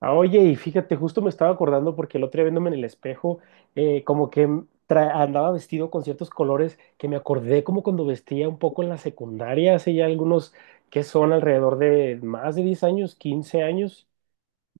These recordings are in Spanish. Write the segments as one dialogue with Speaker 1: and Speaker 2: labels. Speaker 1: Oye, y fíjate, justo me estaba acordando porque el otro día viéndome en el espejo, como que andaba vestido con ciertos colores que me acordé como cuando vestía un poco en la secundaria, hace ya algunos que son alrededor de más de 10 años, 15 años,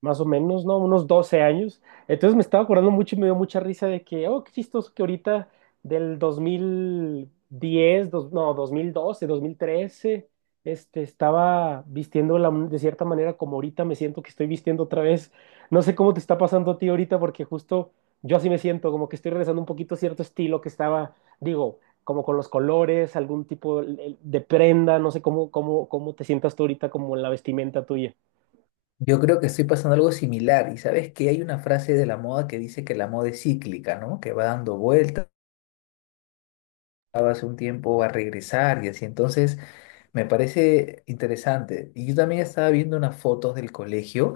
Speaker 1: más o menos, ¿no? Unos 12 años. Entonces me estaba acordando mucho y me dio mucha risa de que, oh, qué chistoso que ahorita del 2010, no, 2012, 2013, estaba vistiendo la de cierta manera como ahorita me siento que estoy vistiendo otra vez. No sé cómo te está pasando a ti ahorita porque justo yo así me siento, como que estoy regresando un poquito a cierto estilo que estaba, digo, como con los colores, algún tipo de prenda, no sé cómo, cómo, cómo te sientas tú ahorita como en la vestimenta tuya.
Speaker 2: Yo creo que estoy pasando algo similar y sabes que hay una frase de la moda que dice que la moda es cíclica, ¿no? Que va dando vueltas, hace un tiempo va a regresar y así. Entonces, me parece interesante. Y yo también estaba viendo unas fotos del colegio.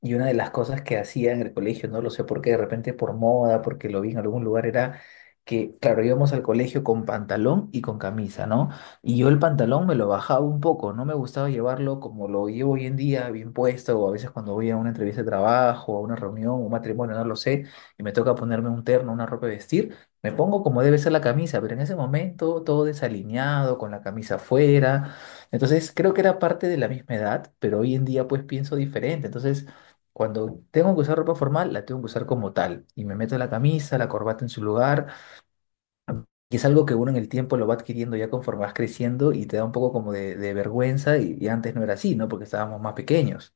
Speaker 2: Y una de las cosas que hacía en el colegio, no lo sé por qué, de repente por moda, porque lo vi en algún lugar, era que, claro, íbamos al colegio con pantalón y con camisa, ¿no? Y yo el pantalón me lo bajaba un poco, no me gustaba llevarlo como lo llevo hoy en día, bien puesto, o a veces cuando voy a una entrevista de trabajo, a una reunión, un matrimonio, no lo sé, y me toca ponerme un terno, una ropa de vestir, me pongo como debe ser la camisa, pero en ese momento todo desalineado, con la camisa afuera. Entonces creo que era parte de la misma edad, pero hoy en día pues pienso diferente. Entonces, cuando tengo que usar ropa formal, la tengo que usar como tal. Y me meto la camisa, la corbata en su lugar. Y es algo que uno en el tiempo lo va adquiriendo ya conforme vas creciendo y te da un poco como de vergüenza. Y antes no era así, ¿no? Porque estábamos más pequeños.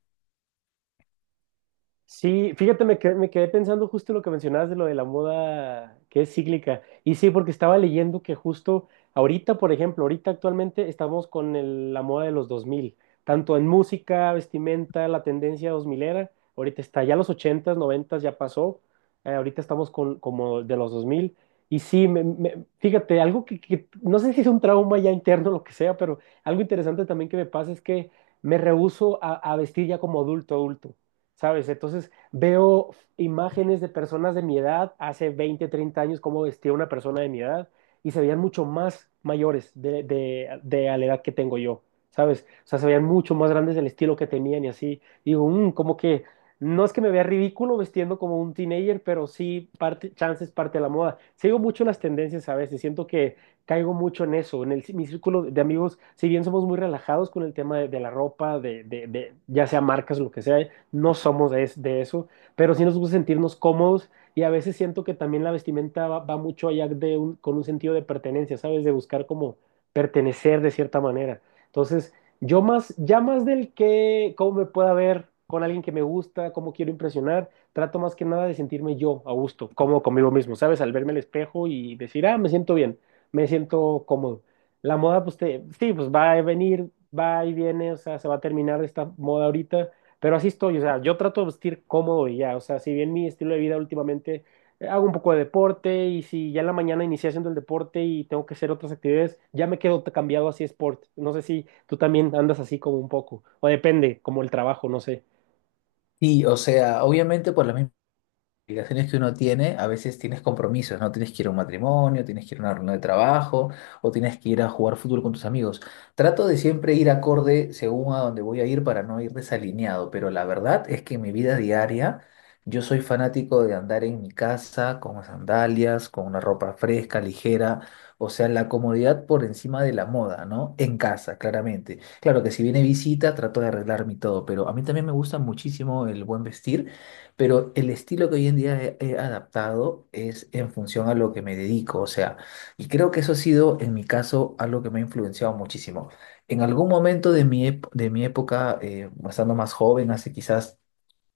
Speaker 1: Sí, fíjate, me quedé pensando justo lo que mencionabas de lo de la moda que es cíclica. Y sí, porque estaba leyendo que justo ahorita, por ejemplo, ahorita actualmente estamos con la moda de los 2000 tanto en música, vestimenta, la tendencia dos milera. Ahorita está ya los ochentas, noventas ya pasó. Ahorita estamos con como de los dos mil. Y sí, fíjate, algo que no sé si es un trauma ya interno, lo que sea, pero algo interesante también que me pasa es que me rehúso a vestir ya como adulto, adulto. ¿Sabes? Entonces veo imágenes de personas de mi edad, hace 20, 30 años, cómo vestía una persona de mi edad, y se veían mucho más mayores de a la edad que tengo yo, ¿sabes? O sea, se veían mucho más grandes del estilo que tenían y así. Digo, "Mm, como que no es que me vea ridículo vestiendo como un teenager, pero sí, parte, chance es parte de la moda. Sigo mucho las tendencias a veces, siento que caigo mucho en eso, en el, mi círculo de amigos, si bien somos muy relajados con el tema de la ropa, de, ya sea marcas, lo que sea, no somos de, de eso, pero sí nos gusta sentirnos cómodos y a veces siento que también la vestimenta va, va mucho allá de con un sentido de pertenencia, ¿sabes? De buscar como pertenecer de cierta manera. Entonces, yo más, ya más del que, cómo me pueda ver con alguien que me gusta, cómo quiero impresionar, trato más que nada de sentirme yo a gusto, cómodo conmigo mismo, ¿sabes? Al verme al espejo y decir, ah, me siento bien, me siento cómodo. La moda, pues sí, pues va a venir, va y viene, o sea, se va a terminar esta moda ahorita, pero así estoy, o sea, yo trato de vestir cómodo y ya, o sea, si bien mi estilo de vida últimamente hago un poco de deporte y si ya en la mañana inicié haciendo el deporte y tengo que hacer otras actividades, ya me quedo cambiado así sport. No sé si tú también andas así como un poco, o depende, como el trabajo, no sé.
Speaker 2: Y, o sea, obviamente por la misma obligaciones que uno tiene, a veces tienes compromisos, ¿no? Tienes que ir a un matrimonio, tienes que ir a una reunión de trabajo o tienes que ir a jugar fútbol con tus amigos. Trato de siempre ir acorde según a dónde voy a ir para no ir desalineado, pero la verdad es que en mi vida diaria yo soy fanático de andar en mi casa con sandalias, con una ropa fresca, ligera. O sea, la comodidad por encima de la moda, ¿no? En casa, claramente. Claro que si viene visita, trato de arreglarme y todo, pero a mí también me gusta muchísimo el buen vestir. Pero el estilo que hoy en día he adaptado es en función a lo que me dedico, o sea, y creo que eso ha sido, en mi caso, algo que me ha influenciado muchísimo. En algún momento de mi, de mi época, estando más joven, hace quizás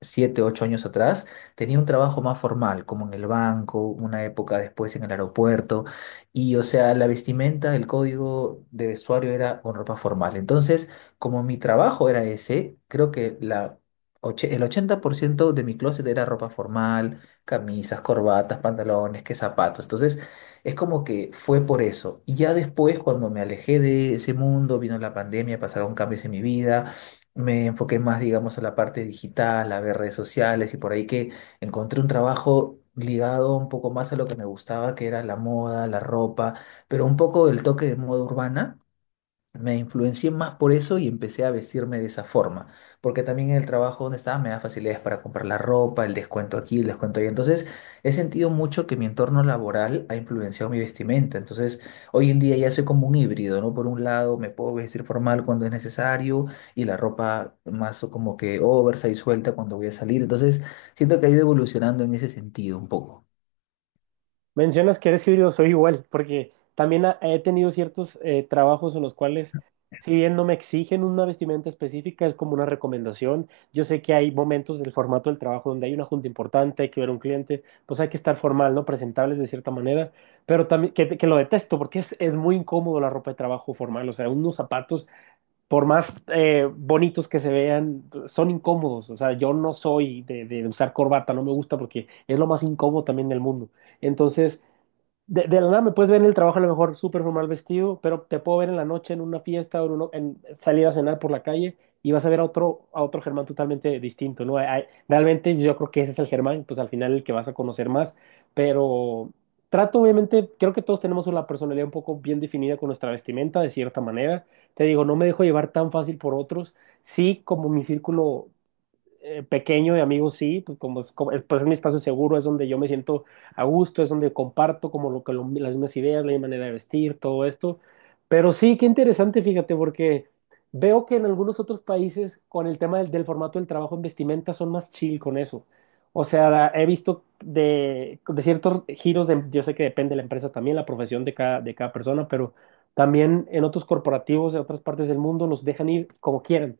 Speaker 2: 7, 8 años atrás, tenía un trabajo más formal, como en el banco, una época después en el aeropuerto, y o sea, la vestimenta, el código de vestuario era con ropa formal. Entonces, como mi trabajo era ese, creo que la el 80% de mi closet era ropa formal, camisas, corbatas, pantalones, que zapatos. Entonces, es como que fue por eso. Y ya después, cuando me alejé de ese mundo, vino la pandemia, pasaron cambios en mi vida, me enfoqué más, digamos, a la parte digital, a ver redes sociales y por ahí que encontré un trabajo ligado un poco más a lo que me gustaba, que era la moda, la ropa, pero un poco el toque de moda urbana, me influencié más por eso y empecé a vestirme de esa forma, porque también en el trabajo donde estaba me da facilidades para comprar la ropa, el descuento aquí, el descuento allá. Entonces, he sentido mucho que mi entorno laboral ha influenciado mi vestimenta. Entonces, hoy en día ya soy como un híbrido, ¿no? Por un lado, me puedo vestir formal cuando es necesario y la ropa más o como que oversize suelta cuando voy a salir. Entonces, siento que ha ido evolucionando en ese sentido un poco.
Speaker 1: Mencionas que eres híbrido, soy igual, porque también he tenido ciertos trabajos en los cuales, si bien no me exigen una vestimenta específica, es como una recomendación. Yo sé que hay momentos del formato del trabajo donde hay una junta importante, hay que ver a un cliente, pues hay que estar formal, ¿no? Presentables de cierta manera, pero también que lo detesto porque es muy incómodo la ropa de trabajo formal, o sea, unos zapatos, por más bonitos que se vean, son incómodos, o sea, yo no soy de usar corbata, no me gusta porque es lo más incómodo también del mundo. Entonces, de la nada me puedes ver en el trabajo a lo mejor súper formal vestido, pero te puedo ver en la noche en una fiesta o en, en salir a cenar por la calle y vas a ver a otro Germán totalmente distinto, ¿no? Realmente yo creo que ese es el Germán, pues al final el que vas a conocer más, pero trato obviamente, creo que todos tenemos una personalidad un poco bien definida con nuestra vestimenta de cierta manera. Te digo, no me dejo llevar tan fácil por otros. Sí, como mi círculo pequeño de amigos, sí, pues como, pues es mi espacio seguro, es donde yo me siento a gusto, es donde comparto como lo que las mismas ideas, la misma manera de vestir, todo esto. Pero sí, qué interesante, fíjate, porque veo que en algunos otros países con el tema del, del formato del trabajo en vestimenta son más chill con eso. O sea, he visto de ciertos giros, yo sé que depende de la empresa también, la profesión de cada persona, pero también en otros corporativos de otras partes del mundo los dejan ir como quieran.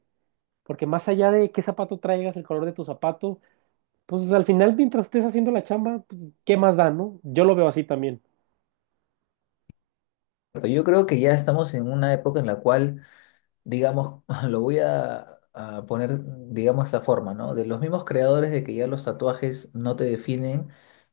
Speaker 1: Porque más allá de qué zapato traigas, el color de tu zapato, pues al final mientras estés haciendo la chamba, pues, ¿qué más da, no? Yo lo veo así también.
Speaker 2: Yo creo que ya estamos en una época en la cual digamos, lo voy a poner, digamos, de esta forma, ¿no? De los mismos creadores de que ya los tatuajes no te definen,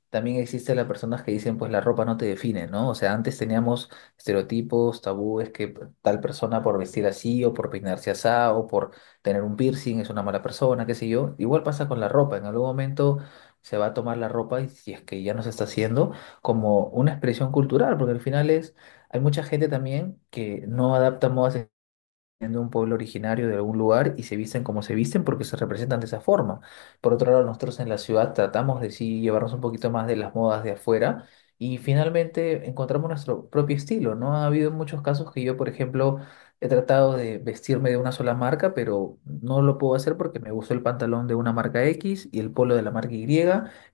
Speaker 2: también existen las personas que dicen, pues la ropa no te define, ¿no? O sea, antes teníamos estereotipos, tabúes, que tal persona por vestir así o por peinarse así o por tener un piercing es una mala persona, qué sé yo. Igual pasa con la ropa, en algún momento se va a tomar la ropa y si es que ya no se está haciendo como una expresión cultural, porque al final es, hay mucha gente también que no adapta modas de un pueblo originario de algún lugar y se visten como se visten porque se representan de esa forma. Por otro lado, nosotros en la ciudad tratamos de sí llevarnos un poquito más de las modas de afuera y finalmente encontramos nuestro propio estilo, ¿no? Ha habido muchos casos que yo, por ejemplo, he tratado de vestirme de una sola marca, pero no lo puedo hacer porque me gustó el pantalón de una marca X y el polo de la marca Y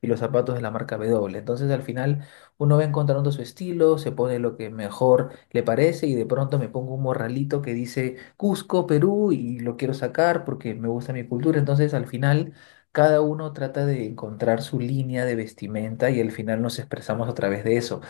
Speaker 2: y los zapatos de la marca W. Entonces, al final uno va encontrando su estilo, se pone lo que mejor le parece y de pronto me pongo un morralito que dice Cusco, Perú y lo quiero sacar porque me gusta mi cultura. Entonces al final cada uno trata de encontrar su línea de vestimenta y al final nos expresamos a través de eso.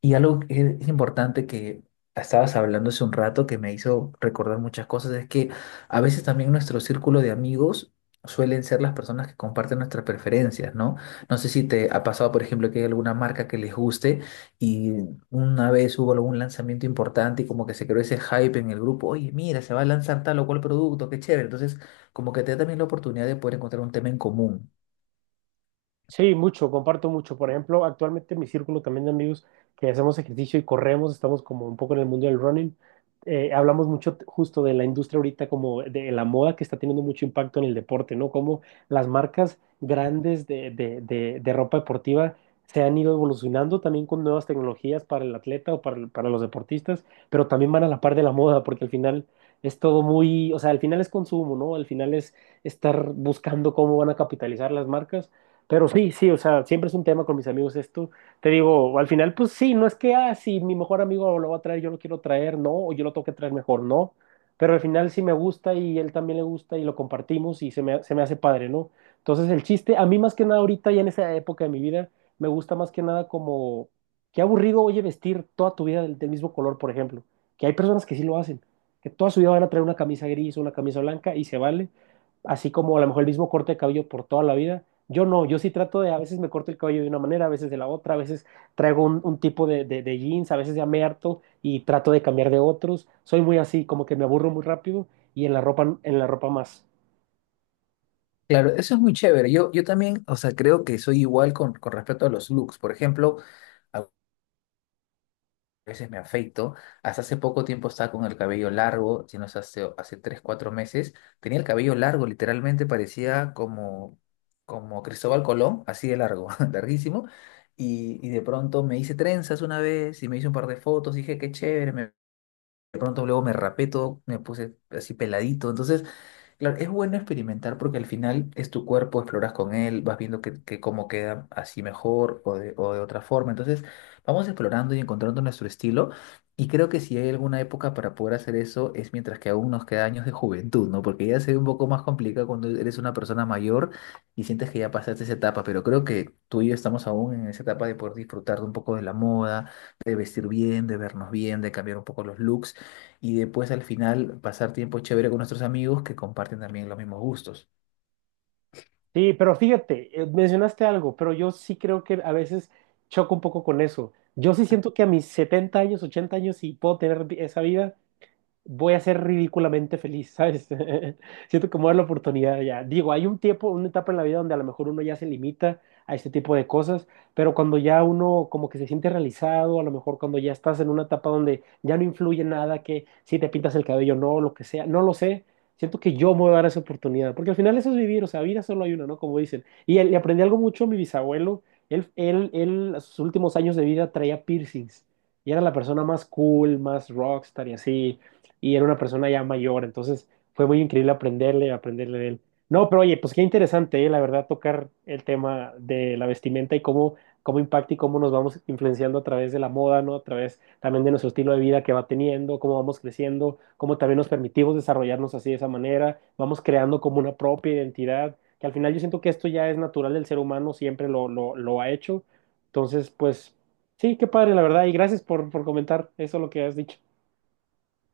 Speaker 2: Y algo que es importante que estabas hablando hace un rato que me hizo recordar muchas cosas es que a veces también nuestro círculo de amigos suelen ser las personas que comparten nuestras preferencias, ¿no? No sé si te ha pasado, por ejemplo, que hay alguna marca que les guste y una vez hubo algún lanzamiento importante y como que se creó ese hype en el grupo, oye, mira, se va a lanzar tal o cual producto, qué chévere. Entonces, como que te da también la oportunidad de poder encontrar un tema en común.
Speaker 1: Sí, mucho, comparto mucho. Por ejemplo, actualmente en mi círculo también de amigos que hacemos ejercicio y corremos, estamos como un poco en el mundo del running. Hablamos mucho justo de la industria ahorita, como de la moda que está teniendo mucho impacto en el deporte, ¿no? Como las marcas grandes de, de ropa deportiva se han ido evolucionando también con nuevas tecnologías para el atleta o para, para los deportistas, pero también van a la par de la moda, porque al final es todo muy, o sea, al final es consumo, ¿no? Al final es estar buscando cómo van a capitalizar las marcas. Pero sí, sí, o sea, siempre es un tema con mis amigos esto. Te digo, al final, pues sí, no es que, ah, si mi mejor amigo lo va a traer, yo lo quiero traer, no, o yo lo tengo que traer mejor, no. Pero al final sí me gusta y él también le gusta y lo compartimos y se me hace padre, ¿no? Entonces el chiste, a mí más que nada ahorita y en esa época de mi vida, me gusta más que nada como, qué aburrido, oye, vestir toda tu vida del, del mismo color, por ejemplo. Que hay personas que sí lo hacen, que toda su vida van a traer una camisa gris o una camisa blanca y se vale así como a lo mejor el mismo corte de cabello por toda la vida, yo no, yo sí trato de, a veces me corto el cabello de una manera, a veces de la otra, a veces traigo un tipo de, de jeans, a veces ya me harto y trato de cambiar de otros. Soy muy así, como que me aburro muy rápido y en la ropa más.
Speaker 2: Claro, eso es muy chévere. Yo también, o sea, creo que soy igual con respecto a los looks. Por ejemplo, a veces me afeito. Hasta hace poco tiempo estaba con el cabello largo, si no es hace, hace 3, 4 meses. Tenía el cabello largo, literalmente parecía como, como Cristóbal Colón, así de largo, larguísimo. Y de pronto me hice trenzas una vez y me hice un par de fotos. Dije, qué chévere. De pronto luego me rapé todo, me puse así peladito. Entonces claro, es bueno experimentar porque al final es tu cuerpo, exploras con él, vas viendo que cómo queda así mejor o de otra forma. Entonces, vamos explorando y encontrando nuestro estilo. Y creo que si hay alguna época para poder hacer eso es mientras que aún nos queda años de juventud, ¿no? Porque ya se ve un poco más complicado cuando eres una persona mayor y sientes que ya pasaste esa etapa. Pero creo que tú y yo estamos aún en esa etapa de poder disfrutar de un poco de la moda, de vestir bien, de vernos bien, de cambiar un poco los looks y después al final pasar tiempo chévere con nuestros amigos que comparten también los mismos gustos.
Speaker 1: Sí, pero fíjate, mencionaste algo, pero yo sí creo que a veces choco un poco con eso. Yo sí siento que a mis 70 años, 80 años, sí puedo tener esa vida, voy a ser ridículamente feliz, ¿sabes? Siento que me voy a dar la oportunidad ya. Digo, hay un tiempo, una etapa en la vida donde a lo mejor uno ya se limita a este tipo de cosas, pero cuando ya uno como que se siente realizado, a lo mejor cuando ya estás en una etapa donde ya no influye nada, que si te pintas el cabello, no, lo que sea, no lo sé. Siento que yo me voy a dar esa oportunidad, porque al final eso es vivir, o sea, vida solo hay una, ¿no? Como dicen. Y aprendí algo mucho, mi bisabuelo, a sus últimos años de vida traía piercings y era la persona más cool, más rockstar y así y era una persona ya mayor, entonces fue muy increíble aprenderle, aprenderle de él. No, pero oye, pues qué interesante, ¿eh? La verdad, tocar el tema de la vestimenta y cómo, cómo impacta y cómo nos vamos influenciando a través de la moda, ¿no? A través también de nuestro estilo de vida que va teniendo, cómo vamos creciendo, cómo también nos permitimos desarrollarnos así de esa manera, vamos creando como una propia identidad, que al final yo siento que esto ya es natural del ser humano, siempre lo, lo ha hecho. Entonces, pues sí, qué padre, la verdad, y gracias por comentar eso lo que has dicho.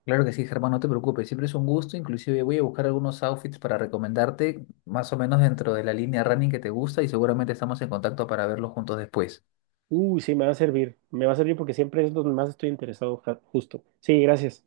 Speaker 2: Claro que sí, Germán, no te preocupes, siempre es un gusto, inclusive voy a buscar algunos outfits para recomendarte más o menos dentro de la línea running que te gusta y seguramente estamos en contacto para verlos juntos después.
Speaker 1: Uy, sí, me va a servir. Me va a servir porque siempre es donde más estoy interesado, justo. Sí, gracias.